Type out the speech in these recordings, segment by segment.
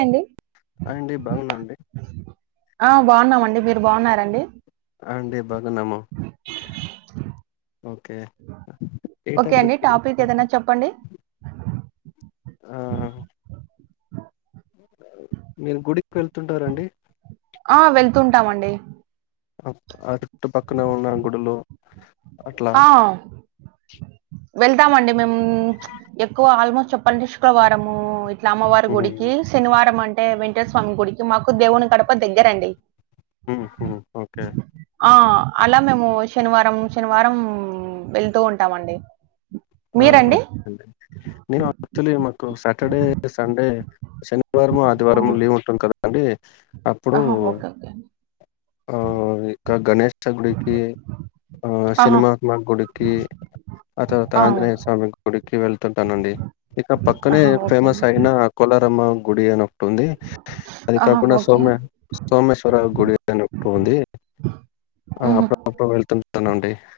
ఏండి హాయ్ అండి బాగున్నా అండి ఆ బాగున్నామండి మీరు బాగున్నారండి ఆ అండి బాగున్నాము ఓకే ఏ ఓకే అండి టాపిక్ ఏదైనా చెప్పండి ఆ మీరు గుడికి వెళ్తుంటారండి ఆ వెళ్తుంటామండి ఆ అటుపక్కన ఉన్న గుడులు అట్లా ఆ వెళ్తామండి మేము ఎక్కువ ఆల్మోస్ట్ చెప్పాలంటే శుక్రవారము ఇట్లా అమ్మవారి గుడికి హ్మ్. శనివారం అంటే వెంకటేశ్వర స్వామి గుడికి మాకు దేవుని గడప దగ్గరండి ఉహు ఓకే ఆ అలా మేము శనివారం శనివారం వెళ్తూ ఉంటామండి మీరండి నేనా పొత్తలే మకు సాటర్డే సండే శని కువారము ఆదివారము లీవ్ ఉంటుంద్ కదా అండి అహా ఓకే ఓకే ఆ ఇ కా గణేష్ చ గుడికి ఆ ఆహా సినిమహత్మ గుడి కి ఆత ఆ ఆంజనేయ స్వామి గుడికి వెళ్తుంటానండి ఇక పక్కనే ఆహా ఓకే ఫేమస్ అండి అయి నా కోలారమ్మ గుడి అని ఒకట్ ఉంది అది ఆహా కాకుండా ఓకే సోమ స్తోమేశ్వర గుడి ఊహూ [unintelligible]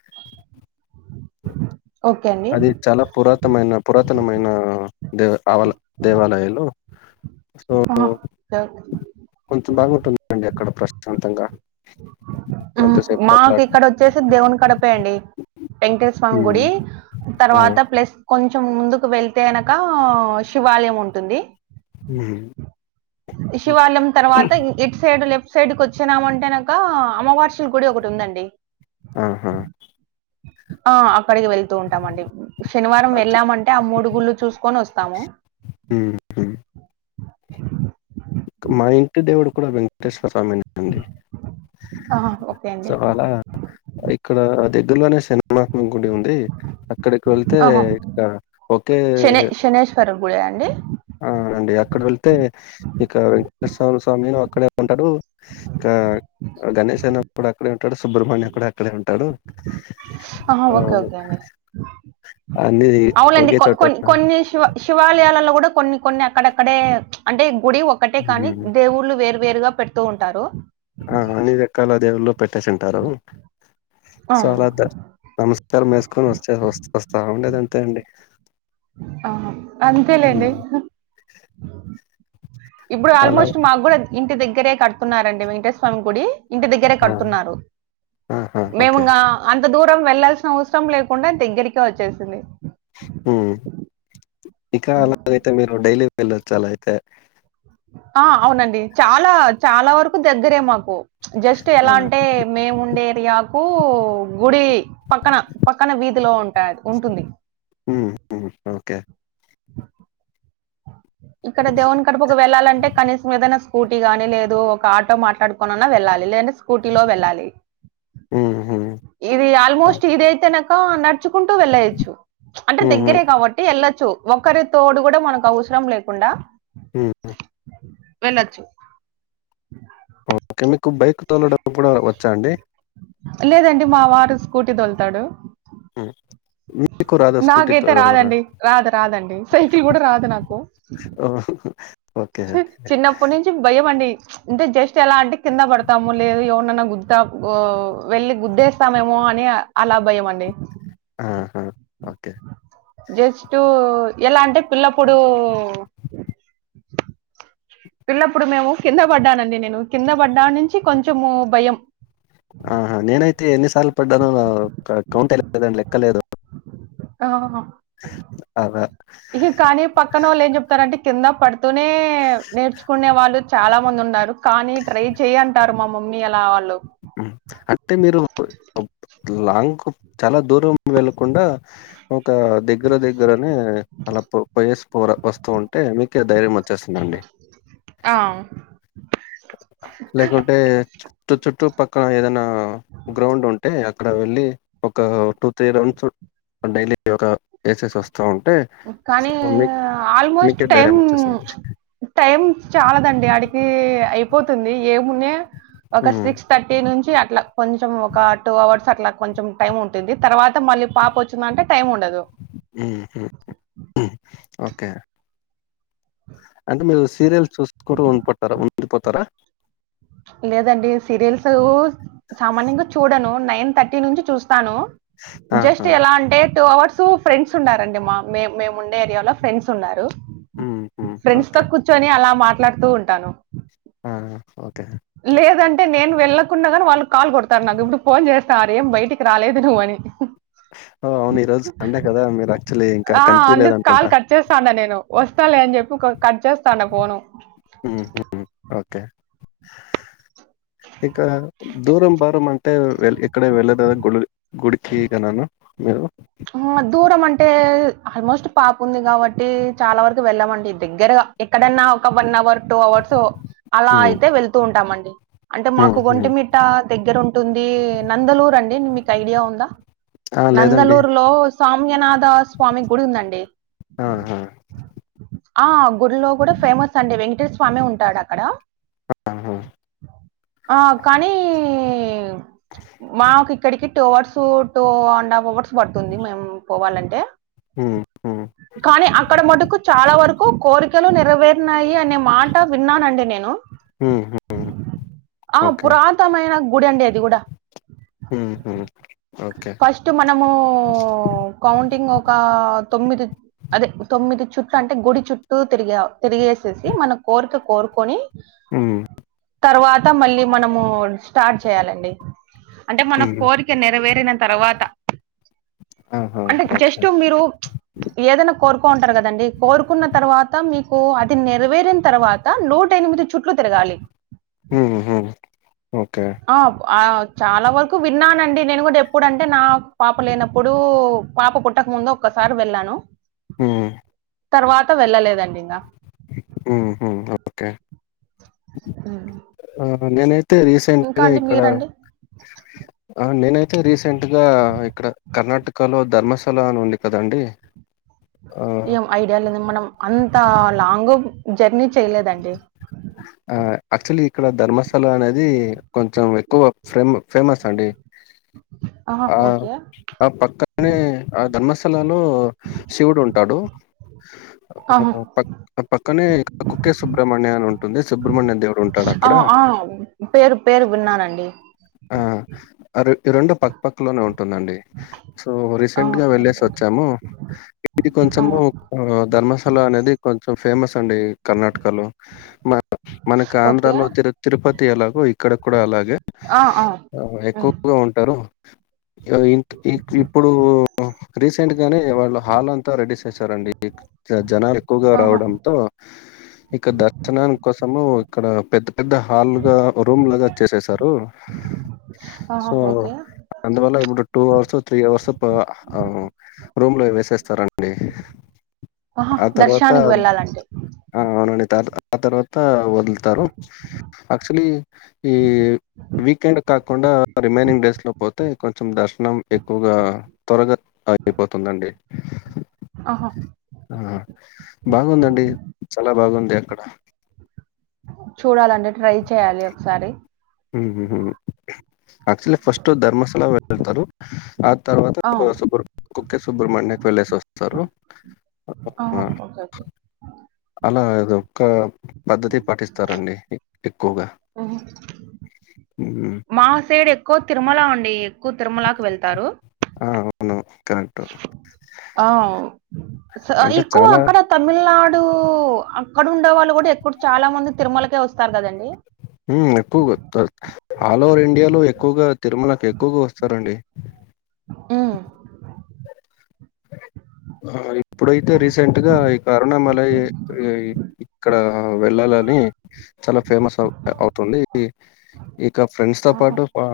ఓకే అండి అది చాలా పురాతమైన పురాతనమైన దేవ ఆవల దేవాలయాలు ఆహ చవ్ కొంచె బాగుంటుందండి అక్కడ ప్రశ్ నంతంగా ఉ మాకీక్కడ ఒచ్చేసి దేవుని కడపయిండి వెంకటేష్ స్వామ్ హ్మ్. గుడి ఆ! తర్వాత ప్లస్ కొంచెం ముందుకు వెళ్తే అనక ఆ శివాలయం ఉంటుంది ఉహు ఇ శివాలం తర్వాత ఇట్ సైడ్ లెఫ్ట్ సైడ్ కొచ్చిమంటేనక అమ్మవార్షల్ గుడి ఒకట్ ఉందండి ఆహా ఆ అక్కడికి వెళ్తూ ఉంటామండి శనివారం అచ్చు వెళ్ళామన్ టే ఆ మూడుగుళ్ళు చూసుకొనోస్తాము ఉమ్ మా ఇంటి దేవుడు కూడా వెంకటేశ్వర స్వామి అండి ఆహా! ఓకే అండి. సొ హాలా ఇక్కడా దగ్గరలోనే షెనిమాత్మ గుడి ఉంది అక్కడిక్ వెళతే ఆహా! ఇక్క ఒకే తరు గుడా అండి ఆవునండి అక్కడ వెళ్తే ఇక వెంకటేశ్వ స్వామి అక్కడే ఉంటాడు ఇకా గణేష్ అనె అప్పుడ్ అక్కడే ఉంటాడు సుబ్రహ్మణ్యం కూడా క్కడే ఉంటాడు ఆహా! ఆ ఓకే. ఓకే అండి. అన్నిది ఒకే చోట నన్ శివాలయాలల్లో కూడా కొన్ని కొన్ని అక్కడక్కడే అంటే గుడి ఒక్కటే కానీ హ్మ్. దేవుళ్ళు వేరు వేరుగా పెడుతూ ఉంటారు అహ్ అన్ని రెక్కాల దేవుల్లో పెట్టేస్ ఉంటారు ఆ, సో అలా దర్ నమస్కారం ఏసుకొని ఒస్తే ఒస్ ఒస్తా ఉండేద్ అంతే అండి ఆహ అంతే హ్మ్. లేండి హ్ ఇబ్బుడు అలా ఆల్మోస్ట్ మాగ్గూడా ఇంటి దగ్గరే కట్ కున్నారండి వెంకటేశ్ స్వామి గుడి ఇంటి దగ్గరే ఆ! కడుతున్నారు ఆహా! ఓకే. మేముంగా అంత దూరం వెళ్లాల్సిన అవసరం లేకుండా దగ్గరికే ఒచ్చేసింది ఉహ్మ్ ఇకా అలాగైతే మీరు డైలీ వెళ్ళొచ్చు అలా అయితే ఆ అవునండి చాలా చాలా వరకు దగ్గరే మాకు జస్ట్ ఆ! ఎలా అంటే మేముండే రియాకు గుడి పక్కన పక్కన వీధిలో ఉంటాద్ ఉంటుంది ఉ ఓకే ఇక్కడ దేవుని కడపుకు వెళ్ళాలంటే కనీసం ఏదనాస్ స్కూటీ గాని లేదు ఒక ఆటో మాట్లాడుకోనన్నా వెళ్ళాలి లేదంటె స్కూటీ లో వెళ్ళాలి ఉహు ఇది ఆల్మోస్ట్ ఇదియితేనక నడుచుకుంటూ వెళ్లేయ్యచ్చు అంటే హుహు. దగ్గరే కాబట్ ఎళ్ళచ్చు ఒక్కరి తోడు కూడా మనక అవసరం లేకుండా ఉ వెళ్ళచ్చు ఓకే మీకు బైక్ తోల డప్ కూడా వచ్చా అండి లేదండి మా వారు స్కూటీ దోల్తాడు అ నాకైతే రాదండి రాదు రాదండి సైకిల్ కూడా రాదు నాకు ఓ చిన్నప్పటి నుంచి భయమండి అంటే జస్ట్ ఎలా అంటే కింద పడతాము లేదు ఎవర్నన్న గుత్త ఓ వెళ్ళి గుద్దేస్తామేమో అని అలా భయం అండి అహ ఓకే జస్ట్ ఎలా అంటే పిల్లప్పుడు పిల్లప్పుడు మేము కింద పడ్డానండి నేను కింద పడ్డా నుంచి కొంచెము భయం ఆహా నేనైతే ఎన్నిసార్లు పడ్డానో క కౌంట్ [inaudible] లెక్కలేదు అవును అదట్ ఇహి కానీ పక్కనొళ్ళు ఏం చెప్తారంటే కింద పడుతూనే నేర్చుకునే వాళ్ళు చాలా మంది ఉన్నారు కానీ ట్రై చెయ్ అంటారు మా మమ్మీ అలా వాళ్ళు అంటే మీరు లాంగ్ చాలా దూరం వెళ్ళకుండా ఒక దగ్గర దగ్గరనే అలా పోయసి పోర వస్తూ ఉంటే మీకె ధైర్యమ చ్చేస్తుందండి ఆ లేకుంటే తు చుట్టు పక్కన ఏదైనా గ్రౌండ్ ఉంటే అక్కడ వెళ్ళి ఒక టూ త్రీ రౌండ్స్ డైలీ ఒక ఏసేస్ వస్తా ఉంటే సో, కానీ మీ ఆల్మోస్ట్ మీకే ధైర్యం టైమ్ వచ్చేసింది టైం చాలదండి ఆడికి అయిపోతుంది ఏమున్నా ఒక ఉమ్, సిక్స్ థర్టీ నుంచి అట్లా కొంచెం ఒక టూ అవర్స్ అట్లా కొంచెం టైమ్ ఉంటుంది తర్వాత మళ్ళీ పాపో చ్చిందంటే టైం ఉండదు ఉహు ఉ ఓకే అంటే మీరు సీరియల్స్ చూసుకుంటు ఉండిపోతారా ఉండిపోతారా లేదండి సీరియల్సు సామాన్యంగా చూడను నైన్ థర్టీ నుంచి చూస్తాను జస్ట్ ఆహా, ఎలా అంటే టూ అవర్స్ ఫ్రెండ్స్ ఉన్నారండి మా మే మేముండే ఏరియాలో ఫ్రెండ్స్ ఉన్నారు ఉమ్, ఉమ్, ఫ్రెండ్స్ తో ఓకే కూర్చొని అలా మాట్లాడుతూ ఉంటాను ఆ ఓకే లేదంటే నేను వెళ్ళకున్నా గానీ వాళ్ళు కాల్ కొడతారు నాకు ఇప్పుడు ఫోన్ చేస్త ఆరేం బయటికి రాలేదు నువ్వు అని ఓ అవును ఈ రోజు సండే కదా మీరు యాక్చువల్లీ ఇంకా కనిపలేదు అనుకుంటా చేస్తా అన్న నేను వస్తా లే అని చెప్పి కొ కట్ చేస్తాన్న ఫోను ఉహు ఓకే ఇకా దూరం భారం అంటే ఎక్కడే వెళ్ళడానిక్కదా గుడి గుడికి ఇక నను మేవో దూరం అంటే ఆల్మోస్ట్ పాపుంది కాబట్టి చాలా వరకు వెళ్ళమండి దగ్గరగా ఎక్కడన్నా వన్ అవర్ టూ అవర్స్ అలా ఉమ్, అయితే వెళ్తూ ఉంటామండి అంటే ఉమ్, మాకు ఉమ్. ఒంటిమి ట దగ్గర ఉంటుంది నందలూర్ అండి మీకు ఐడియా ఉందా ఆ, లేదండి నందలూరు లో సౌమ్యనాథ స్వామి గుడి ఉందండి ఆహా, ఆ గుడిలో కూడా ఫేమస్ అండి వెంకటేశర స్వామి ఉంటాడు అక్కడ ఆహా. ఆ కానీ మాకు ఇక్కడికి two hours two and half hours పడుతుంది మేము పోవాలంటే ఉమ్మ్ ఉమ్ కానీ అక్కడ మటుకు చాలా వరకు కోరికలు నెరవేరినాయి అనే మాట విన్నానండి నేను ఉమ్మ్ ఉమ్ ఆ ఓకే పురాతమైన గుడి అండి అది కూడా ఉహు ఓకే ఫస్ట్ మనము కౌంటింగ్ ఒక తొమ్మిది అదే తొమ్మిది చుట్టూ అంటే గుడి చుట్టూ తిరిగా తిరిగేసేసి మన కోరిక కోరుకొని ఉమ్మ్ తర్వాత మళ్ళీ మనము స్టార్ట్ చేయాలండి అంటే మన ఉమ్, కోరి క నెరవేరిన తర్వాత ఆహా అంటే జస్ట్ ఓకే మీరు ఏదైనా కోరుకో ఉంటారు కదండి కోరుకున్న తర్వాత మీకు అది నెరవేరిన తర్వాత నూట ఎనిమిది చుట్లు తిరగాలి ఉహు ఓకే ఆ చాలా వరకు విన్నానండి నేను కూడా ఎప్పుడంటే నా పాప లేనప్పుడు పాప పుట్టక ముందు ఒక్కసారి వెళ్ళాను ఉమ్మ్ తర్వాత వెళ్ళలేదండి ఇంగ ఉహు ఓకే ఆ నేనైతే ఇంకా రీసెంట్గా అండి ఇక్కడ మీరండి ఆ నేనైతే రీసెంట్ గా ఇక్కడ కర్ణాటకలో ధర్మశాల అని ఉంది కదండి ఆ ఏం ఐడియా లేదు మనం అంత లాంగ్ జర్నీ చేయలేదండి ఆ యాక్చువల్లీ ఇక్కడ ధర్మస్థలం అనేది కొంచెం ఎక్కువ ఫేమ ఫేమస్ అండి ఆహా ఆ ఓకే ఆ పక్కనే ఆ ధర్మస్ లలో శివుడు ఉంటాడు ఆహా పక్క పక్కనే కుక్కే సుబ్ర్మణ్య అని ఉంటుంది సుబ్రహమణ్య దేవుడు ఉంట ఆ ఆ పేరు పేరు విన్నానండి ఆ ఈ రెండు పక్కపక్కలోనే ఉంటుందండి సో ఆహా, రీసెంట్గా ఓకే, వెళ్ళేసి ఓకే. వచ్చాము ఇది కొంచము ఆహా, ధర్మశాల అనేది కొంచెం ఫేమస్ అండి కర్ణాటకలో మ మనకి ఆంధ్రాలో ఓకే తిరు తిరుపతి ఎలాగో ఇక్కడ కూడా అలాగే ఆ అ ఎక్కువగా ఉంటారు ఇ ఇ ఇప్పుడు రీసెంట్ గానే వాళ్ళు హాల్ అంతా రెడీస్ చేసారండి జనాలు ఎక్కువగా ఆహా రావడంతో ఇక్క దర్శనానికి కోసము ఇక్కడ పెద్ద పెద్ద హాల్గా రూమ్ లాగా చేసేసారు ఆహా సో ఓకే అందువల్ల ఇప్పుడు టూ అవర్స్ త్రీ అవర్స్ పో రూమ్ లో వేసేస్తారండి ఆహా ఆ తర్వాత దర్శనానికి వెళ్ళాలంటే ఆ అవునండి త ఆ తర్వాత వదులుతారు ఆక్చులీ ఈ వీకెండ్ కాకుండా రిమైనింగ్ డేస్ లో పోతే కొంచెం దర్శనం ఎక్కువగా త్వరగా అయిపోతుందండి ఆహా ఆ బాగుందండి చాలా బాగుంది అక్కడ చూడాలండి ట్రై చేయాలి ఒకసారి యాక్చువలీ ఫస్ట్ ధర్మస్లా వెళ్తారు ఆ ఆ తర్వాత సుబ్రక్కే సుబ్రహ్మణ్యకి వెళ్ళేసి వస్తారు ఆ ఓకే ఓకే అలా ఇదిక్క పద్ధతి పాటిస్తారండి ఎక్కువగా ఓహో అ మా సైడ్ ఎక్కువ తిరుమల అండి ఎక్కువ తిరుమలకి వెళ్తారు ఆ ఉ కరెంట్ ఆ అ అంటే ఎక్కువ చాలా ఆక్కడ తమిళనాడు అక్కడ ఉండే వాళ్ళు కూడా ఎప్పుడు చాలా మంది తిరుమలకే వస్తారు కదండి ఊ ఎక్కువగా వస్తారు ఆల్ ఓవర్ ఇండియాలో ఎక్కువగా తిరుమలకి ఎక్కువగా వస్తారండి ఊ అ ఇప్పుడైతే రీసెంట్గా ఈ కరునామలై ఇక్కడ వెళ్ళాలని చాలా ఫేమస్ అవ్ అవుతుంది ఇక ఫ్రెండ్స్ తో ఆహా పాటు ఊ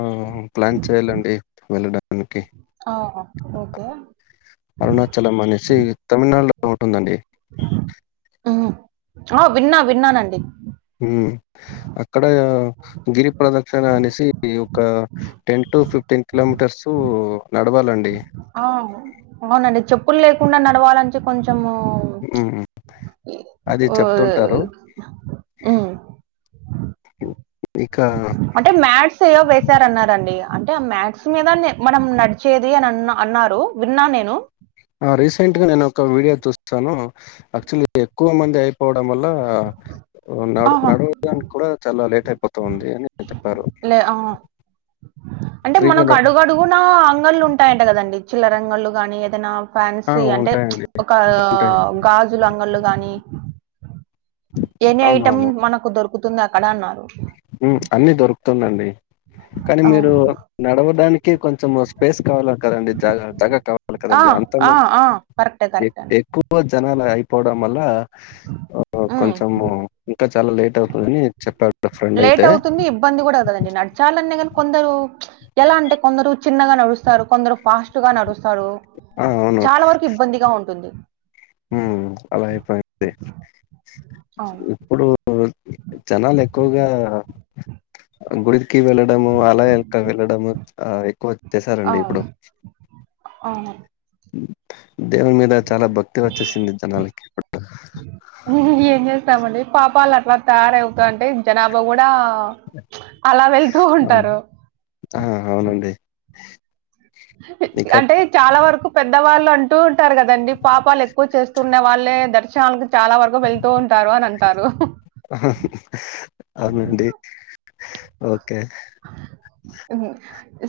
ప్లాన్ చేయాలండి వెళ్ళడానికి ఆ ఓకే అరుణాచలం అనేసి తమిళనాడులో ఉంటుందండి ఉ ఆ విన్నా విన్నానండి ఉ అక్కడ గిరి ప్రదక్షణ అనేసి ఒక ఒక టెన్ టు ఫిఫ్టీన్ కిలోమీటర్స్ నడవాలండి ఆ అవునండి చెప్పులు లేకుండా నడవాలంటే కొంచెం ఉ అది చెప్తుంటారు ఆహ్, హ్మ్. ఇకా అంటే మ్యాథ్స్ ఏదో వేసార అన్నారండి అంటే ఆ మ్యాథ్స్ మీదనే మనం నడిచేది అని అ అన్నారు విన్నా నేను ఆ రీసెంట్ గా నేను ఒక వీడియో చూసాను యాక్చువల్లి ఎక్కువ మంది అయిపోవడం వల్ల నడ్ ఆహా! నడవడానికి కూడా చాలా లేట్ అయిపోతుఉంది అని చెప్పారు. లే ఆ అంటే ఫ్రీగా మనకు న అడుగడు గున అంగళ్ళు ఉంటాయంట కదండి చిల్లరంగలు గాని ఏదైనా ఆ! ఫ్యాన్సీ అంటే చ్ ఉంటాయండి. ఒక ఉంటాయి. గాజులు అంగళ్ళ గాని ఎనీ ఐటెం అవునవును. మనకు దొరుకుతుంది అక్కడ అన్నారు ఉ అన్ని దొరుకుతుందండి కానీ ఆ! మీరు నడవడానికి కొంచెం వస్ స్పేస్ కావాల కదండి జాగర్తగా కావాలి ఆ! కదండి అంత ఆ! మంది ఆ! కరెక్టే. కరెక్టే అండి. ఎక్కువ ఎక్కువ జనాలు అయిపోవడం వల్ల ఆ హ్మ్. కొంచము ట చాలా లేట్ అవుతదని చెప్పాడు లేట్ ఫ్రెండయితే. అవుతుంది ఇబ్బంది గూడా కాదండి నడచాలన్న గానీ కొందరు చ్ ఎలా అంటే కొందరు చిన్నగా నడుస్తారు కొందరు ఫాస్ట్ గా నడుస్తారు ఆ! అవును. చాలా వరకు ఇబ్బందిగా ఉంటుంది ఉ అలా అయిపోయింది అవును. ఇప్పుడు ఉ జనాలు ఎక్కువగా గుడికి వెళ్ళడము అలా ఇంకా వేళ్ళడము ఆ ఎక్కువోచ్చెసారండి ఇప్పుడు అవును. అవును దేవుని మీద చాలా భక్తి వచ్చేసింది జనాలకి ఇప్పుడు ఏం చేస్తామండి పాపాలు అట్ల తయారవుతా ఉంటే జనాభా గూడా అలా వెళ్తూ ఆ ఉంటారు. ఆ అవునండి ఇంకా అంటే చాలా వరకు పెద్దవాళ్ళు అం అంటూ ఉంటారు గదండి పాపాలు ఎక్కువ చేస్తున్న వాళ్ళే దర్శనాలకు చాలా వరకు వెళ్తూ ఉంటారు అని అంటారు హ హు అవునండి ఓకే ఉ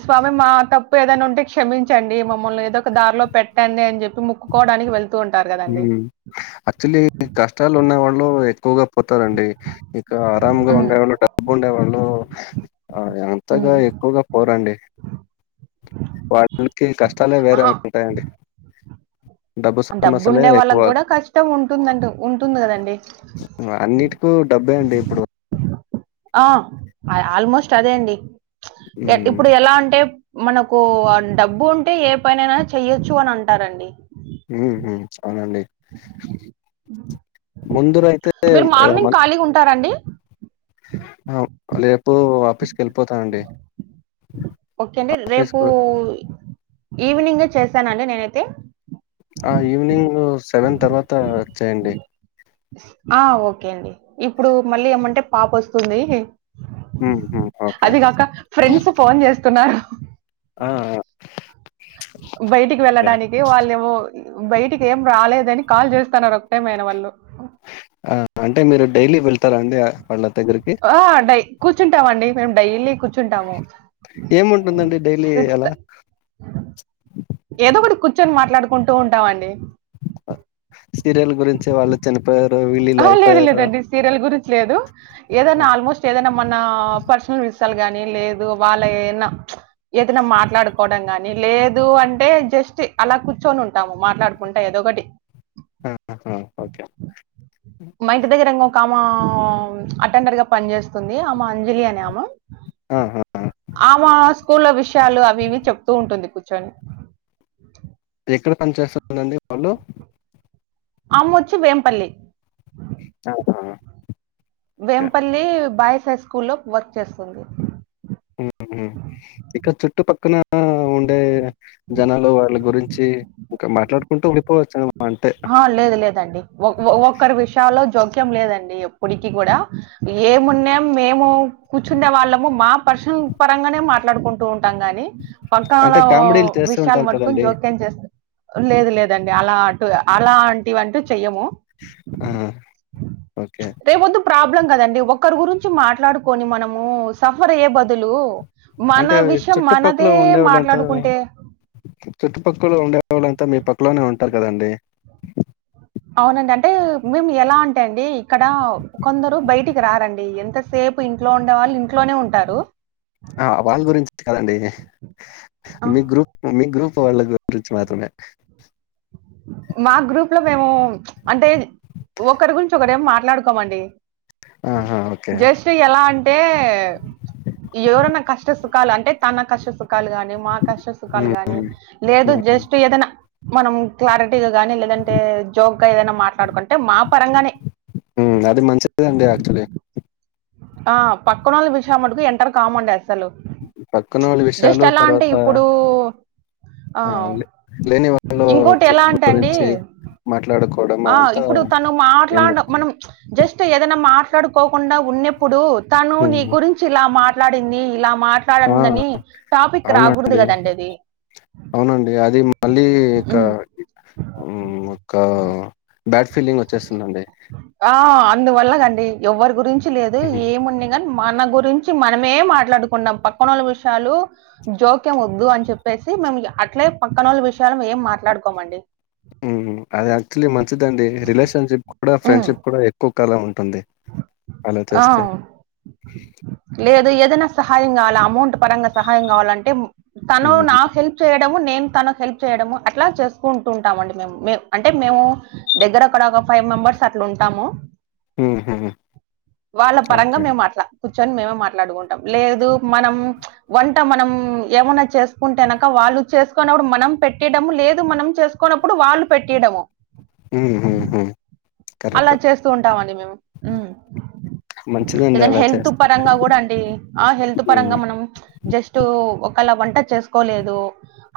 స్వామి మా తప్పు ఏదైనా ఉంటే క్షమించండి మమ్మల్ని ఏదో ఒక దారిలో పెట్టండి అని చెప్పి మోక్కుకోవడానికి వెళ్ ఊ యాక్చువల్లి కష్టాలు ఉన్న వాళ్ళు ఎక్కువగా పోతారండి ఇక్కడ ఆరామ్గా హ్మ్. ఉండేవాళ్ళు డబ్బు ఉండేవాళ్ళు ఆ హ్మ్. అంతగా ఎక్కువగా పోరండి వాళ్ళకి కష్టాలే వేరే అహా! ఉంటాయండి డబ్బు డబ్బు సమస్యలే ఉండే ఎక్కువ వాళ్ళకి గూడా కష్టం ఉంటుందంట ఉంటుంది గదండి అన్నింటిక్ డబ్బే అండి ఇప్పుడు ఆ ఆల్మోస్ట్ అదే అండి ఎ ఇప్ హ్మ్. ఇప్పుడు ఎలా అంటే మనకు డబ్బు ఉంటే ఏ పనైనా చెయొచ్చు అని అంటారండి ఉహు అవునండి ముందరయితే మీరు మార్నింగ్ ఎమన్ ఖాళీగా ఉంటారండి రేపు ఆఫీస్కి ఎళ్ళిపోతాను అండి ఓకే అండి రేపు ఈవినింగ్ చేస్తానండి నేనైతే ఆ ఈవనింగ్ సెవెన్ తర్వాత చేయండి ఆ ఓకే అండి ఇప్పుడు మళ్ళీ ఏమంటే పాప వస్తుంది హ్మ్. హ్మ్. ఓకే. అది గాక ఫ్రెండ్స్ ఫోన్ చేస్తున్నారు ఆ బయటికి ఓకే. వెళ్ళడానికి వాళ్ళు ఏవో బయటికి ఏం రాలేదని కాల్ చేస్తున్నారు ఒకటే మేడం వాళ్ళు ఆ అంటే మీరు డైలీ వెళ్తారండి వాళ్ళ దగ్గరికి ఆ డై కూర్చుంటాం అండి మేము డైలీ కూర్చుంటాము ఏముంటుందండి డైలీ సిక్స్త్ అలా ఏదో ఒకటి కూర్చొని మాట్లాడుకుంటూ ఉంటామండి సీరియల్ గురించి వాళ్ళు చనిపోయారు వీళ్ళ ఆ, ఇలా లేదు అయిపోయారు లేదండి సీరియల్ గురించి లేదు ఏదైనా ఆ! ఆల్మోస్ట్ ఏదైనా మన పర్సనల్ విషయాలు గాని లేదు వాళ్ళ ఏన్నా ఏదైనా మాట్లాడుకోవడం గాని లేదు అంటే జస్ట్ అలా కూర్చొని ఉంటాము మాట్లాడు ఉంటాయి అదొకటి ఆహ హ మా ఇంటి దగ్గర ఇంగో ఒ కమో అటెండర్ గా పనిచేస్తుంది. ఆమె అంజలి అనే ఆమ ఆహా ఆమా స్కూల్ల్లో విషయాలు అవి ఇవి చెప్తూ ఉంటుంది కూర్చొని ఎక్కడ పని చేస్తనండి వాళ్ళు అమ్మొచ్చి వేంపల్లి అదా వేంపల్లి బాయ్స్ హై స్కూల్ లో వర్క్ చేస్తుంది. ఊఉ ఇక చుట్టుపక్కన ఉండే జనాలు వాళ్ళ గురించి ఇంకా మాట్లాడుకుంటూ ఉండిపోవచ్చునమ్మా అంటే ఆ లేదు లేదండి ఓ ఓ ఒక్కరి విషయంలో జోక్యం లేదండి ఎప్పటికి కూడా ఏమున్నా మేము కూర్చుండే వాళ్ళము మా పర్శన పరంగానే మాట్లాడుకుంటూ ఉంటాం గాని పకాల అంటే కామెడీలు చేస్తూ విషయాలు ఉంటారు మట్టుకొని కదండీ! జోక్యం చేస్ లేదు లేదండి అలా అటుగా అలాంటివి అంటూ చెయ్యము. ఆ ఓకే రేపొద్దు ప్రాబ్లం కదండి ఒక్కరి గురించి మాట్లాడుకొని మనము సఫర్ అయ్యే బదులు అంటే మన విషయం చుట్టుపక్కల మనదే ఉండేవాళ్ళంతా మాట్లాడుకుంటే చుట్టుపక్కల ఉండేవాళ్ళంతా మీ పక్కలోనే ఉంటారు కదండి. అవునండి అంటే మేము ఎలా అంటే అండి ఇక్కడ కొందరు బయటికి రారండి ఎంత సేపు ఇంట్లో ఉండే వాళ్ళు ఇంట్లోనే ఉంటారు. ఆ వాళ్ళ గురించి కదండి ఆ! మీ గ్రూప్ మీ గ్రూప్ వాళ్ళ గురించి మాత్రమే మా గ్రూప్ లో మేము అంటే ఒకరి గురించి ఒకరు ఏమి మాట్లాడుకోమండి. ఆహా ఓకే జస్ట్ ఎలా అంటే ఎవరన్నా కష్ట సుఖాలు అంటే తన కష్ట సు కాలు గానీ, మా కష్ట సుఖాలు హ్మ్. గానీ లేదు హ్మ్. జస్ట్ ఏదన మనం క్లారిటీగా గానీ లేదంటే జోక్ గా ఏదైనా మాట్లాడుకుంటే మా పరంగానే ఉ అది మంచిదండి యాక్చులీ ఆ పక్కనోళ్ళ విషాం మటుకు ఎంటర్ కామండి అ సలు పక్కనోళ్ళ జస్ట్ విషయాలు ఎలా అంటే తర్వాత ఇప్పుడు ఆ లే లేని ఇంకోటి ఎలా అంటె అండి మాట్లాడకు ఆ ఇప్పుడు తను మాట్లాడ మనం జస్ట్ ఏదైనా మాట్లాడుకోకుండా ఉన్నెప్పుడు తను నీ హ్మ్. గురిం చి ఇలా మాట్లాడింది, ఇలా ఆ! మాట్లాడందని టాపిక్ రాకూడదు అవునండి. కదండి అది అవునండి అది మళ్ళీ ఇకా హ్మ్. మ్ ఒక్క బ్యాడ్ ఫీలింగ్ వచ్చేస్తుందండి. ఆ అందువల్లగండి ఎవ్వరి గురించి లేదు ఏమున్న గని మన గురించి మనమే మాట్లాడుకున్నాం పక్కనోళ్ళ విషయాలు జోక్యం వద్దు అని చెప్పేసి మేము ఇగ అట్లే పక్కనోళ్ళ విషయలు ఏం మాట్లాడుకోమండి. ఉహు అది యాక్చులీ మంచిదండి రిలేషన్షిప్ కూడ హ్మ్. ఫ్రెండ్షిప్ కూడ ఎక్కువ కాలం ఉంటుంది. అల ఆ! చేస్తే లేదు ఏదైనా సహాయం కావాలా అమౌంట్ పరంగా సహాయం కావాలంటే తను హ్మ్. నా హెల్ప్ చేయడము నేను తనకు హెల్ప్ చేయడము అట్లా చేసుకుంటు ఉంటామండి మే మేము అంటే మేవు దగ్గర అక్కడ ఒక ఫైవ్ మెంబర్స్ అట్ల ఉంటాము హుహు. వాళ్ళ పరంగా ఓకే. మేము మాట్ల కూర్చొని మేమే మాట్లాడుకుంటాం లేదు మనం వంట మనం ఏమన్న చేసుకుంటేనక్క వాళ్ళు చేసుకునప్పుడు మనం పెట్టిడం లేదు మనం చేసుక్ కొన్నప్పుడు వాళ్ళు పెట్టి ఈయడము ఉహు హు అలా చేస్తూ ఉంటామండి మేము మంచిదండి ఏదైన అలా హెల్త్ చేస్తే. పరంగ కూడ అం డి ఆ హెల్త్ పరంగా హ్మ్. మనం జస్ట్ ఒకళ వంట చేసుకోలేదు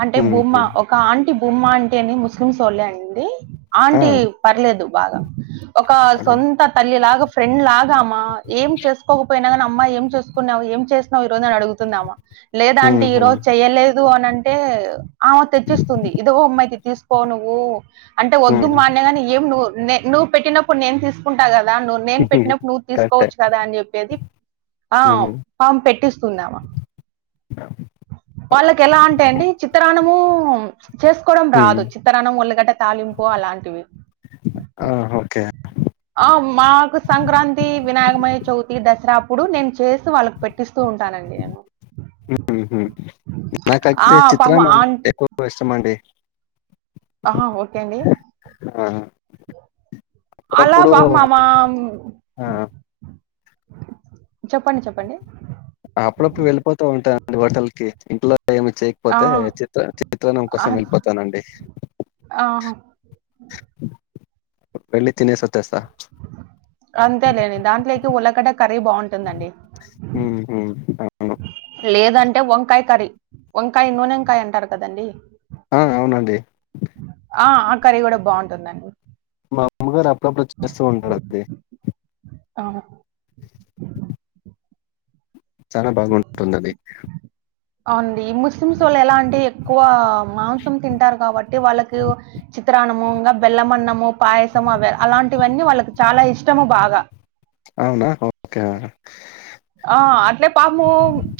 అంటే బుమ్మ హుహు. ఒక ఆంటి బుమ్మ అంటే అని ముస్లిం సోల్లేే అండి ఆ! ఆంటీ పర్లేదు బాగ ఒక అవును. సొంత తల్లి లాగ ఫ్రెండ్ లాగా ఆమ ఏం చేసుకోకపోయినా కానీ అమ్మాయి ఏం చేసు కున్నావు ఏం చేసినవు ఈ రోజు అని అడుగుతుందామా లేదు ఆంటిఈ హుహు. రోజు చెయ్యలేదు అని అంటే ఆమె తెచ్చిస్తుంది ఇదుగో అమ్మ యిది తీసుకో నువ్వు అంటే వద్దు మా అన్న గానే ఏం ను నువ్ పెట్టినప్పుడు నేను తీసు కుంటా కదా నువ్ నేను హ్మ్. పెట్టినప్పు నువ్వు కరెక్టే. తీసుకోవచ్చు కదా అని చెప్పేది ఆ హ్మ్. ఆం పెట్టిస్తుంది ఆమ స వాళ్ళకి ఎలా అంటే అండి చిత్రాన్నము చేసుకోడం హ్మ్. రాదు చిత్తరానం ఒళ్ళిగడ్డ తాలింపు అలాంటివి ఆ! ఓకే. ఆ మాకు సంక్రాంతి వినాయకమయ చవితి దసరా అప్పుడు నేను చేసి వాళ్ళకి పెట్ టిస్తూ ఉంటానండి అన్ని ఉహు నాక ఆ యితే పాపం చిత్రం అంటే ఆంట్ ఎక్కువ ఇష్టం అండి అహా ఓకే అండి హా అలా పాపం ఆమ ఆ! చెప్పండి చెప్పండి అప్పుడప్పుడు వెళ్ళిపోతుంటాదండి హొటల్కి ఇంట్లో ఏమి చేయక్ ఆ పోతే చిత్ర చిత్రణం ఆ, కోసం వెళ్ళిపోతానండి ఆహా. వెళ్ళి తినేసి వచ్చేస్త అంతేలేని దాంట్లోకి ఉల్లగడ్డ కర్రీ బావుంటుందండి ఉహు పాపం లేదంటే వంకాయ కర్రీ వంకాయ నూనెంకాయంటారు కదండి ఆ అవునండి అ ఆ కర్రీ కూడ బాగుంటుందండి మా అమ్మగారు అప్పుడప్పుడు వచ్చి తెస్తూ ఉంటారండి ఆహా చాన బాగుంటుంది అండి అవునండి ఈ ముస్లిమ్సోళ్ళు ఎలా అంటే ఎక్కువ మాంసం తింటారు కాబట్టి వాళ్ళకు చిత్రానము ఇంకా బెలమన్నము పాయసము అవి అలాంటివన్నీ వాళ్ళకి చాలా ఇష్టము బాగా అవునా ఓకే ఆ అట్లే పాపము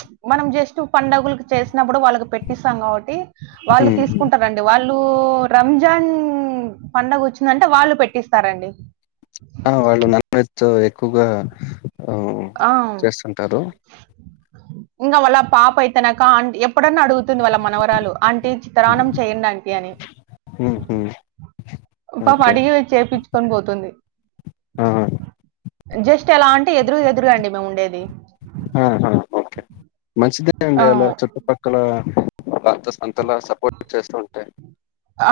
చు మనం జస్ట్ పండుగులకు చేసినప్పుడు వాళ్ళకి పెట్టిస్తాం కాబట్టి వాళ్ళు హ్మ్. హ్మ్. తీసుకుంటరు అండి వాళ్ళు రంజాన్ పండగ వచ్చిందంటే వాళ్ళు పెట్టిస్తారండి ఆ వాళ్ళు నాన్ వెజ్ ఎక్కువగా ఆహ్, ఆ ఉ చేస్తుంటారు. ఇంగా వాళ్ళ పాప అయితేనాక ఆన్ ఎప్పుడన్నా అడుగుతుంది వాళ్ళ మనవరాలు ఆంటీ జి తరాణం చేయండి ఆంటీ అని ఉహు పాపం అడిగి చేపిచ్చుకొని బోతుంది ఆ జస్ట్ ఎలా అంటే ఎదురు ఎదురు అండీ మేము ఉండేది ఆహ ఓకే మంచిదే ఆ అండి అలా చుట్టుపక్ క్కలా అంత అంతలా సపోర్ట్ చేస్తూ ఉంటే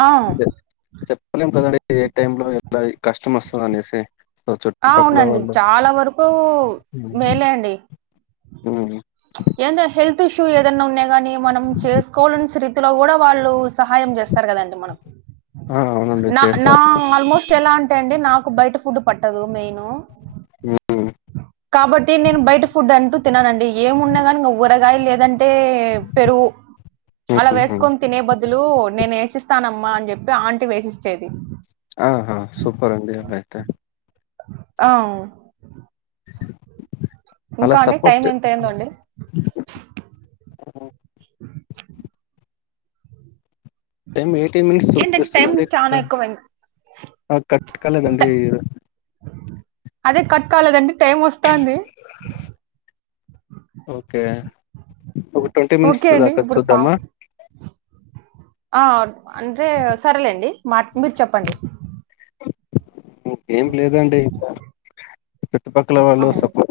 ఆ చెప్పలేం కదండి ఏ టైంలో ఎట్లా ఈకష్టం వస్తదనేసి సో చుట్ట ఆ పక్కల అవునండి వాళ్ళు చాలా వరకు ఉమ్ ఏందే హెల్త్ ఇష్యూ ఏదన్న ఉన్నా గాని మనం చేసుకోలేని స్థితిలో కూడా వాళ్ళు సహాయం జేస్తరు కదండి మనక్ ఆ! అవునండి నా నా చేస్తారు. ఆల్మోస్ట్ ఎలా అంటే అండి నాకు బయట ఫుడ్ పట్టదు మెయిను ఉమ్ కాబట్టి నేను బయట ఫుడ్ అంటూ తిననండి ఏమున్నా గని ఇంగా వడల్ దాయల్ లేదంటే పెరుగు అలా హుహు. వేసుకొని తినే బదులు నేనేసిస్తానమ్మా అని చెప్పి ఆంటీ వేసిచ్చేది ఆహా సూపర్ [unintelligible] అయితే ఆ [inaudible] అలా ఇంకాండి టైమ్ సపోర్ట్ ఎంత అయిందో అండీ టైం ఎయిటీన్ మినిట్స్ ఏంటంటే టైం చూపిస్తుందండి చానా [unintelligible] ఎక్కువైంది. కట్ ట కాలేదండి అదే కట్ కాలేదండి టైం ఒస్తాంది ఒకే ఒక ట్వంటీ మినిట్స్ ఓకే అండి. దాక ఇప్పుడు పా చూద్దామ ఆ అంటే సరేలేండి మాట్ మీరు చెప్పండి ఇంకేం లేదండి చుట్టుపక్కల ఆ! వాళ్ళు సపో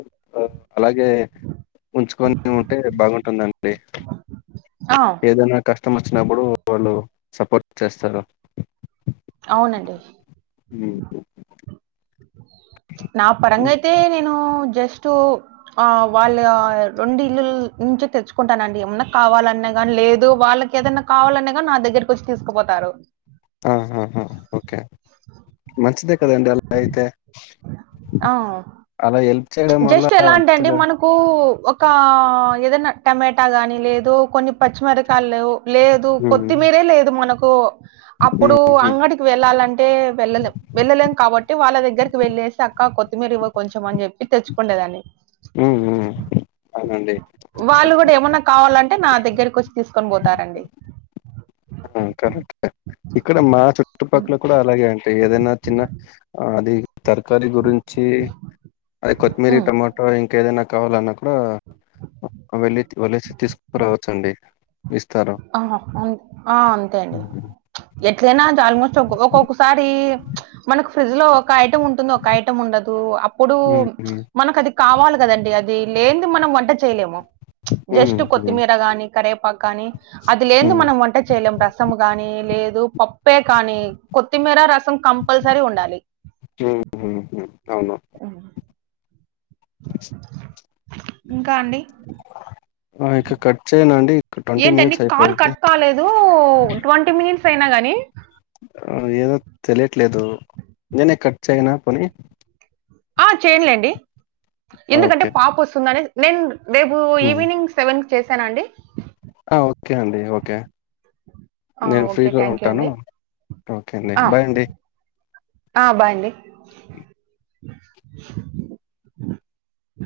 అలాగే ఉంచుకొని ఉంటే బాగుంటుందండి ఆ! ఏదైన కష్టం వచ్చినప్పుడు వాళ్ళు సపోర్ట్ చేస్తారు అవునండి ఉమ్ నా హ్మ్. పరంగయితే నేనూ జస్టూ ఆ వాళ్ళ రెండు ఇల్లుల్ నుంచే తెచ్చుకుంటానండి ఏమన్నా కావాలన్న గాని లేదు వాళ్ళకి ఏదన్న కావాలన్న గాని నాదగ్గరకొచ్చి తీసుకుపోతారు ఆహాహ ఓకే మంచిదే కదండి అల అయితే ఆ అలా హెల్ప్ చేయడం వల్ల అంతగా కు ఒక ఏదైనా టమాటా గానీ లేదు కొన్ని పచ్చిమిరకాయలేవు లే దు హ్మ్. కొత్తిమీరే లేదు మనకు అప్పుడు హ్మ్. హ్మ్. అంగడికి వెళ్ళాలంటే వెళ్ళలేం వెళ్ళలేం కాబట్టి వాళ్ళ దగ్గరికి వెళ్లేేసి అక్క కొత్తిమీరు ఇవ్వ కొంచెం అని చెప్పి తెచ్చుకుండేదాన్ని ఉహుమ్ అవునండి వాళ్ళు కూడా ఏమన్నా కావాలంటే నా దగ్గరకి వచ్చి తీసుకొని పోతారండి ఆ కరెక్ట్ ఇక్కడ మా చుట్టుపక్కల కూడా అలాగే అంటే ఏదైనా తిన్న అది తరుకరి గురించి అదే కొత్తిమీరీ ఉమ్. టమాటా ఇంకేదైనా కావాలన్నా కూడా వెళ్ళి వలేసి తీసుకురావచ్చు అండి ఇస్తారు ఆ ఆ అంతే అండి ఉమ్, ఎట్లనా అది ఆల్మోస్ట్ ఒక్కొక్కసారి మనకు ఫ్రిడ్జ్ లో ఒక ఐటమ్‌ ఉంటుంది ఒక ఐటమ్ ఉండదు అప్పుడు ఉమ్, మనకు అది కావాలి కదండి అది లేనిది మనం వంట చేయలేము ఉమ్, జస్ట్ ఉమ్, కొత్తిమీర కాని కరేపాకు కానీ అది లేంది ఉమ్, మనం వంట చేయలేం రసం కానీ లేదు పప్పే కానీ కొత్తిమీర రసం కంపల్సరీ ఉండాలి ఉమ్మ్ అవును ఉమ్ ఇంకా అండి ఆ ఇంక కట్ చేయన అండి ట్వంటీ ఏంటండి మినిట్స్ కాల్ అయిపోయింది కట్ కాలేదు ట్వంటీ మినిట్స్ అయినా గాని ఏదో తెలియట్లేదు నేనే కట్ చేయనా పోనీ ఆ చేయనులేండి ఎందుకంటే ఓకే పాప వస్తుందని నేను రేపు ఉమ్. ఈవినింగ్ సేవెనుకు చేశానా అండి ఆ ఓకే అండి ఓకే ఆ! నేను ఓకే. ఫ్రీగా థ్యాంక్ యూ ఉంటాను అండి. ఓకే అండి ఆ! బాయ్ అండి ఆ బాయ్ అండి